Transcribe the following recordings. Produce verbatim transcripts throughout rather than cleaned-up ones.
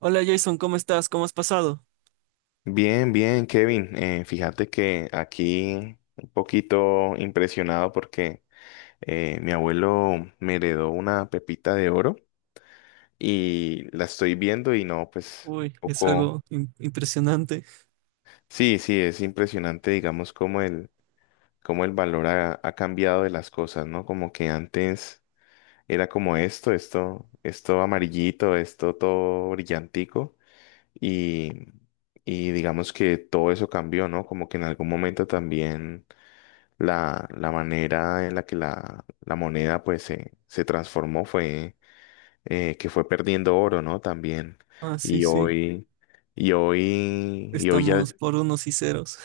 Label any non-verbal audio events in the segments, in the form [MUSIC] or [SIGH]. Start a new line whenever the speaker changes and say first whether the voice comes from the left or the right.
right: Hola Jason, ¿cómo estás? ¿Cómo has pasado?
left: Bien, bien, Kevin. Eh, fíjate que aquí un poquito impresionado porque eh, mi abuelo me heredó una pepita de oro y la estoy viendo y no, pues un
right: Uy, es
left: poco.
right: algo im- impresionante.
left: Sí, sí, es impresionante, digamos, cómo el, cómo el valor ha, ha cambiado de las cosas, ¿no? Como que antes era como esto, esto, esto amarillito, esto todo brillantico y, y digamos que todo eso cambió, ¿no? Como que en algún momento también la, la manera en la que la, la moneda pues se, se transformó fue eh, que fue perdiendo oro, ¿no? También.
right: Ah, sí,
left: Y
right: sí,
left: hoy, y hoy, y hoy ya,
right: estamos por unos y ceros.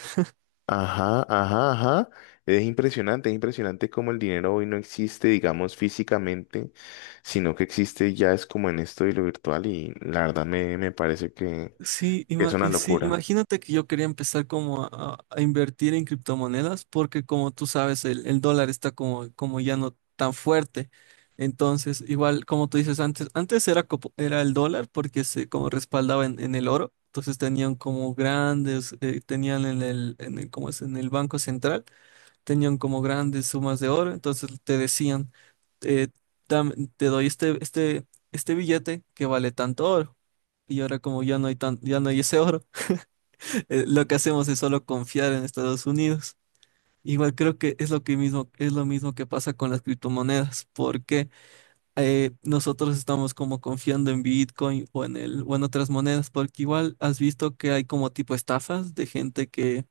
left: ajá, ajá, ajá. Es impresionante, es impresionante cómo el dinero hoy no existe, digamos, físicamente, sino que existe ya es como en esto y lo virtual y la verdad me, me parece que
right: Sí,
left: que es
right: ima-
left: una
right: y sí,
left: locura.
right: imagínate que yo quería empezar como a, a- a invertir en criptomonedas porque como tú sabes, el, el dólar está como, como ya no tan fuerte. Entonces, igual como tú dices antes, antes era, copo- era el dólar porque se como respaldaba en, en el oro. Entonces tenían como grandes, eh, tenían en el, en el, ¿cómo es? En el Banco Central. Tenían como grandes sumas de oro, entonces te decían, eh, dam- te doy este, este, este billete que vale tanto oro. Y ahora como ya no hay tan, ya no hay ese oro. [LAUGHS] Eh, lo que hacemos es solo confiar en Estados Unidos. Igual creo que es lo que mismo, es lo mismo que pasa con las criptomonedas, porque eh, nosotros estamos como confiando en Bitcoin o en el, o en otras monedas, porque igual has visto que hay como tipo estafas de gente que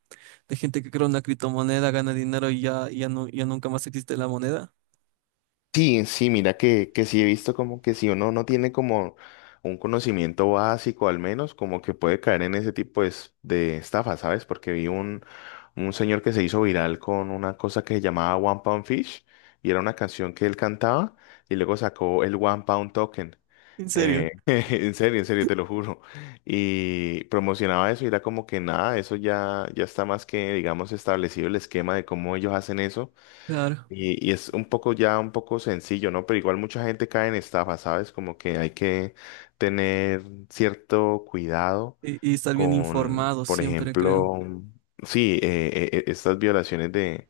right: de gente que crea una criptomoneda, gana dinero y ya, y ya, no, ya nunca más existe la moneda.
left: Sí, sí, mira que, que sí he visto como que si uno no tiene como un conocimiento básico al menos, como que puede caer en ese tipo de, es- de estafa, ¿sabes? Porque vi un, un señor que se hizo viral con una cosa que se llamaba One Pound Fish y era una canción que él cantaba y luego sacó el One Pound Token.
right: ¿En
left: Eh,
right: serio?
left: [LAUGHS] en serio, en serio, te lo juro. Y promocionaba eso y era como que nada, eso ya, ya está más que, digamos, establecido el esquema de cómo ellos hacen eso.
right: Claro.
left: Y, y es un poco ya un poco sencillo, ¿no? Pero igual mucha gente cae en estafa, ¿sabes? Como que hay que tener cierto cuidado
right: Y, y estar bien
left: con,
right: informado
left: por
right: siempre, creo.
left: ejemplo, sí, eh, eh, eh, estas violaciones de,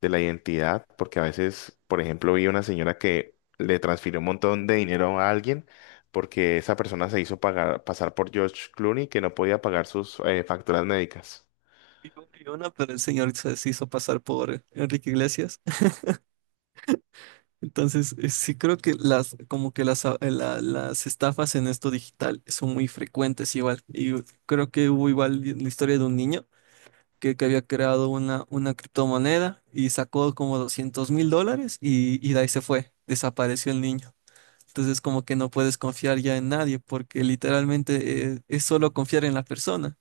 left: de la identidad, porque a veces, por ejemplo, vi una señora que le transfirió un montón de dinero a alguien porque esa persona se hizo pagar, pasar por George Clooney que no podía pagar sus eh, facturas médicas.
right: Y un- y una, pero el señor se se hizo pasar por Enrique Iglesias. [LAUGHS] Entonces, eh, sí creo que las, como que las, a- la- las estafas en esto digital son muy frecuentes igual. Y creo que hubo igual la historia de un niño que, que había creado una, una criptomoneda y sacó como doscientos mil dólares y, y de ahí se fue. Desapareció el niño. Entonces como que no puedes confiar ya en nadie porque literalmente eh, es solo confiar en la persona.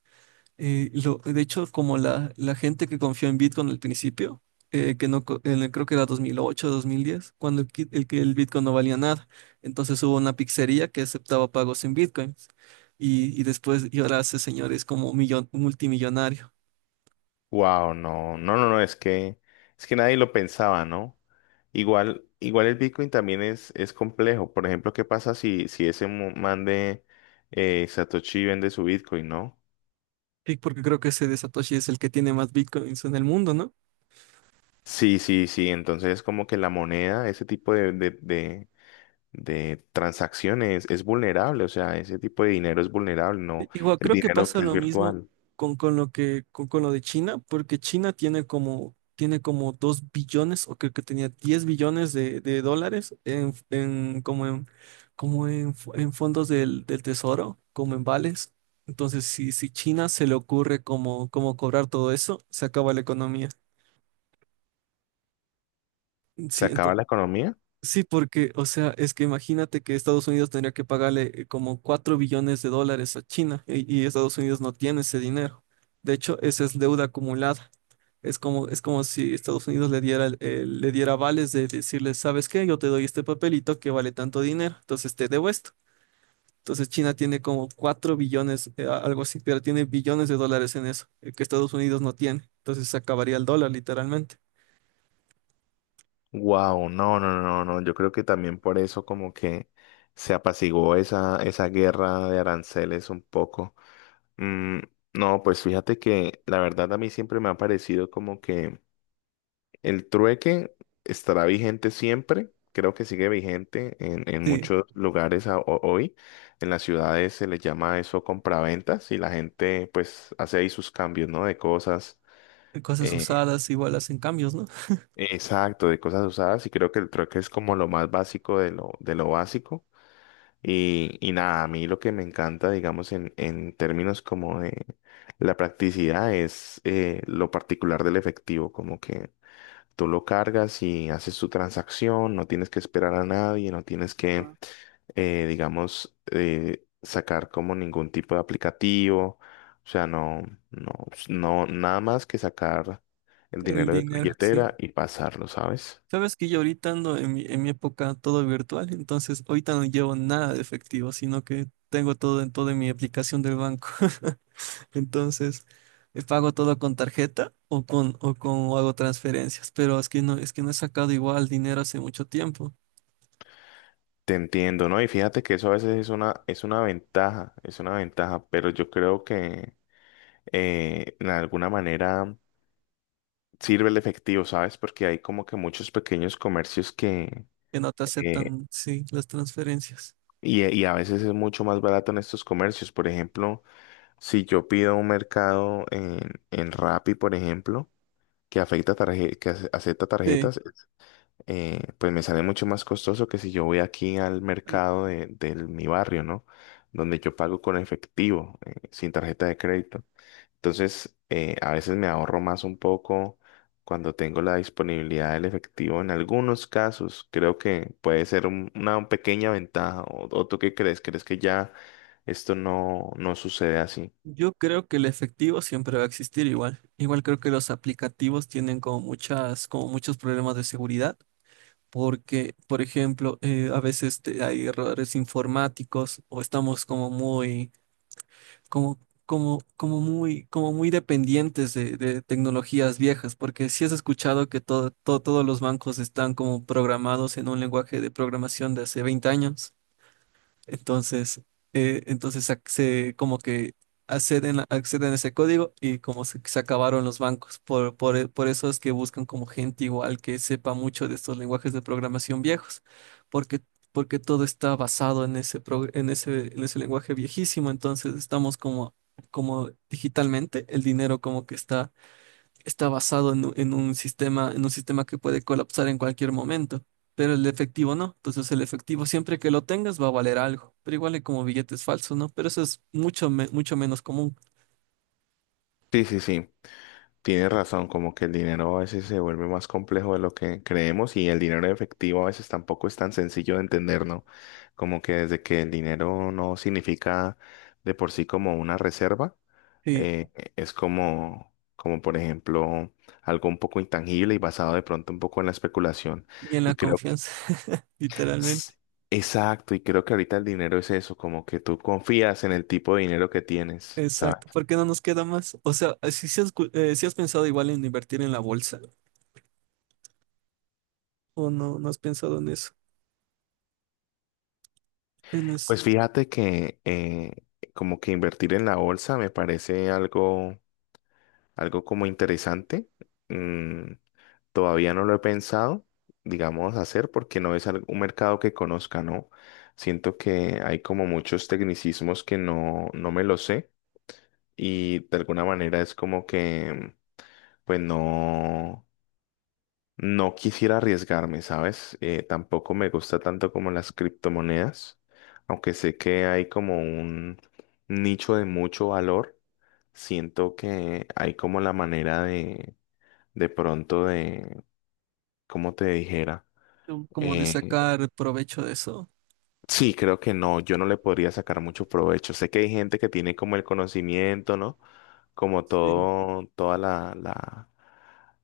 right: Eh, lo, de hecho, como la, la gente que confió en Bitcoin al principio, eh, que no, co- en el- creo que era dos mil ocho, dos mil diez, cuando el, kit- el que el Bitcoin no valía nada. Entonces hubo una pizzería que aceptaba pagos en Bitcoins y, y después y ahora ese señor es como millon, multimillonario.
left: Wow, no, no, no, no, es que, es que nadie lo pensaba, ¿no? Igual, igual el Bitcoin también es, es complejo. Por ejemplo, ¿qué pasa si, si ese mu- man de eh, Satoshi vende su Bitcoin, ¿no?
right: Y porque creo que ese de Satoshi es el que tiene más Bitcoins en el mundo, ¿no?
left: Sí, sí, sí. Entonces, como que la moneda, ese tipo de, de, de, de transacciones es vulnerable. O sea, ese tipo de dinero es vulnerable,
right: Sí,
left: ¿no?
right: igual
left: El
right: creo que
left: dinero
right: pasa
left: que es
right: lo mismo
left: virtual.
right: con, con lo que con, con lo de China, porque China tiene como tiene como dos billones o creo que tenía diez billones de, de dólares en, en como en como en, f- en fondos del, del tesoro, como en vales. Entonces, si, si China se le ocurre como, como cobrar todo eso, se acaba la economía.
left: ¿Se
right: Sí.
left: acaba la economía?
right: Sí, porque, o sea, es que imagínate que Estados Unidos tendría que pagarle eh, como cuatro billones de dólares a China y, y Estados Unidos no tiene ese dinero. De hecho, esa es deuda acumulada. Es como, es como si Estados Unidos le diera, el- el- le diera vales de decirle, ¿sabes qué? Yo te doy este papelito que vale tanto dinero, entonces te debo esto. Entonces China tiene como cuatro billones, eh, a- algo así, pero tiene billones de dólares en eso, eh, que Estados Unidos no tiene. Entonces se acabaría el dólar literalmente.
left: Wow, no, no, no, no, yo creo que también por eso como que se apaciguó esa, esa guerra de aranceles un poco. Mm, no, pues fíjate que la verdad a mí siempre me ha parecido como que el trueque estará vigente siempre, creo que sigue vigente en, en
right: Sí,
left: muchos lugares a- ho- hoy, en las ciudades se les llama eso compraventas y la gente pues hace ahí sus cambios, ¿no? De cosas.
right: cosas
left: eh,
right: usadas igual hacen cambios, ¿no?
left: Exacto, de cosas usadas y creo que el trueque es como lo más básico de lo, de lo básico. Y, y nada, a mí lo que me encanta, digamos, en, en términos como de la practicidad es eh, lo particular del efectivo, como que tú lo cargas y haces tu transacción, no tienes que esperar a nadie, no tienes que, eh, digamos, eh, sacar como ningún tipo de aplicativo, o sea, no, no, no, nada más que sacar el
right: El
left: dinero de tu
right: dinero, sí.
left: billetera y pasarlo, ¿sabes?
right: Sabes que yo ahorita ando en mi, en mi época todo virtual, entonces ahorita no llevo nada de efectivo, sino que tengo todo en toda mi aplicación del banco. [LAUGHS] Entonces, eh, pago todo con tarjeta o con, o con o hago transferencias, pero es que no, es que no he sacado igual dinero hace mucho tiempo,
left: Te entiendo, ¿no? Y fíjate que eso a veces es una, es una ventaja, es una ventaja, pero yo creo que eh, de alguna manera sirve el efectivo, ¿sabes? Porque hay como que muchos pequeños comercios que.
right: que no te
left: eh,
right: aceptan, sí, las transferencias.
left: y, y a veces es mucho más barato en estos comercios. Por ejemplo, si yo pido un mercado en, en Rappi, por ejemplo, que afecta tarje- que ace- acepta
right: Sí.
left: tarjetas, eh, pues me sale mucho más costoso que si yo voy aquí al mercado de, de mi barrio, ¿no? Donde yo pago con efectivo, eh, sin tarjeta de crédito. Entonces, eh, a veces me ahorro más un poco cuando tengo la disponibilidad del efectivo. En algunos casos, creo que puede ser un- una pequeña ventaja. ¿O, o tú qué crees? ¿Crees que ya esto no, no sucede así?
right: Yo creo que el efectivo siempre va a existir igual. Igual creo que los aplicativos tienen como muchas, como muchos problemas de seguridad. Porque, por ejemplo, eh, a veces te- hay errores informáticos o estamos como muy, como, como, como muy, como muy dependientes de, de tecnologías viejas, porque si has escuchado que todo, todo- todos los bancos están como programados en un lenguaje de programación de hace veinte años. Entonces, eh, entonces ac- se, como que acceden, a- acceden a ese código y como se, se acabaron los bancos. Por, por, e- por eso es que buscan como gente igual que sepa mucho de estos lenguajes de programación viejos, porque, porque todo está basado en ese, pro- en ese, en ese lenguaje viejísimo. Entonces estamos como, como digitalmente, el dinero como que está está basado en, u- en un sistema, en un sistema que puede colapsar en cualquier momento, pero el efectivo no. Entonces el efectivo siempre que lo tengas va a valer algo, pero igual es como billetes falsos, ¿no? Pero eso es mucho, me- mucho menos común.
left: Sí, sí, sí. Tienes razón, como que el dinero a veces se vuelve más complejo de lo que creemos y el dinero en efectivo a veces tampoco es tan sencillo de entender, ¿no? Como que desde que el dinero no significa de por sí como una reserva,
right: Sí,
left: eh, es como, como por ejemplo algo un poco intangible y basado de pronto un poco en la especulación.
right: y en
left: Y
right: la
left: creo que.
right: confianza. [LAUGHS] Literalmente.
left: s- Exacto, y creo que ahorita el dinero es eso, como que tú confías en el tipo de dinero que tienes, ¿sabes?
right: Exacto, porque no nos queda más. O sea, si, si has, cu- eh, si has pensado igual en invertir en la bolsa o no, no has pensado en eso, en es-
left: Pues fíjate que eh, como que invertir en la bolsa me parece algo, algo como interesante. Mm, todavía no lo he pensado, digamos, hacer porque no es al- un mercado que conozca, ¿no? Siento que hay como muchos tecnicismos que no, no me lo sé y de alguna manera es como que, pues no. No quisiera arriesgarme, ¿sabes? Eh, tampoco me gusta tanto como las criptomonedas, aunque sé que hay como un nicho de mucho valor. Siento que hay como la manera de, de pronto de, ¿cómo te dijera?
right: como de
left: Eh,
right: sacar provecho de eso.
left: Sí, creo que no, yo no le podría sacar mucho provecho. Sé que hay gente que tiene como el conocimiento, ¿no? Como
right: Sí.
left: todo, toda la, la,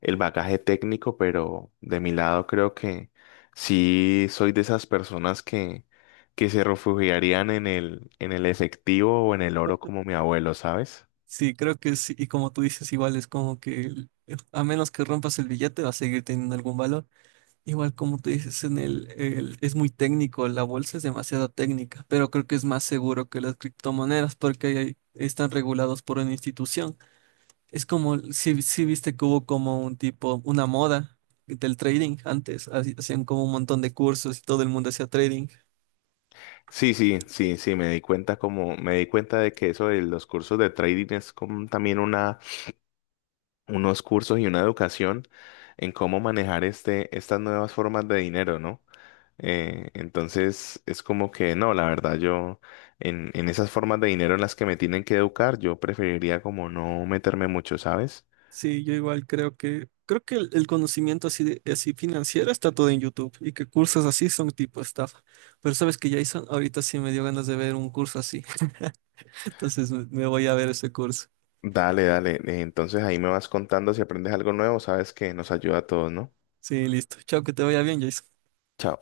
left: el bagaje técnico, pero de mi lado creo que sí soy de esas personas que, que se refugiarían en el, en el efectivo o en el oro como mi abuelo, ¿sabes?
right: Sí, creo que sí. Y como tú dices, igual es como que el- a menos que rompas el billete va a seguir teniendo algún valor. Igual como tú dices, en el, el- es muy técnico, la bolsa es demasiado técnica, pero creo que es más seguro que las criptomonedas porque ahí hay- están regulados por una institución. Es como si, si viste que hubo como un tipo, una moda del trading antes, así- hacían como un montón de cursos y todo el mundo hacía trading.
left: Sí, sí, sí, sí, me di cuenta como, me di cuenta de que eso de los cursos de trading es como también una unos cursos y una educación en cómo manejar este, estas nuevas formas de dinero, ¿no? Eh, entonces es como que no, la verdad yo en, en esas formas de dinero en las que me tienen que educar, yo preferiría como no meterme mucho, ¿sabes?
right: Sí, yo igual creo que, creo que el, el conocimiento así, de- así financiero está todo en YouTube y que cursos así son tipo estafa. Pero sabes que Jason, ahorita sí me dio ganas de ver un curso así. [LAUGHS] Entonces me me voy a ver ese curso.
left: Dale, dale. eh, Entonces ahí me vas contando si aprendes algo nuevo, sabes que nos ayuda a todos, ¿no?
right: Sí, listo. Chao, que te vaya bien, Jason.
left: Chao.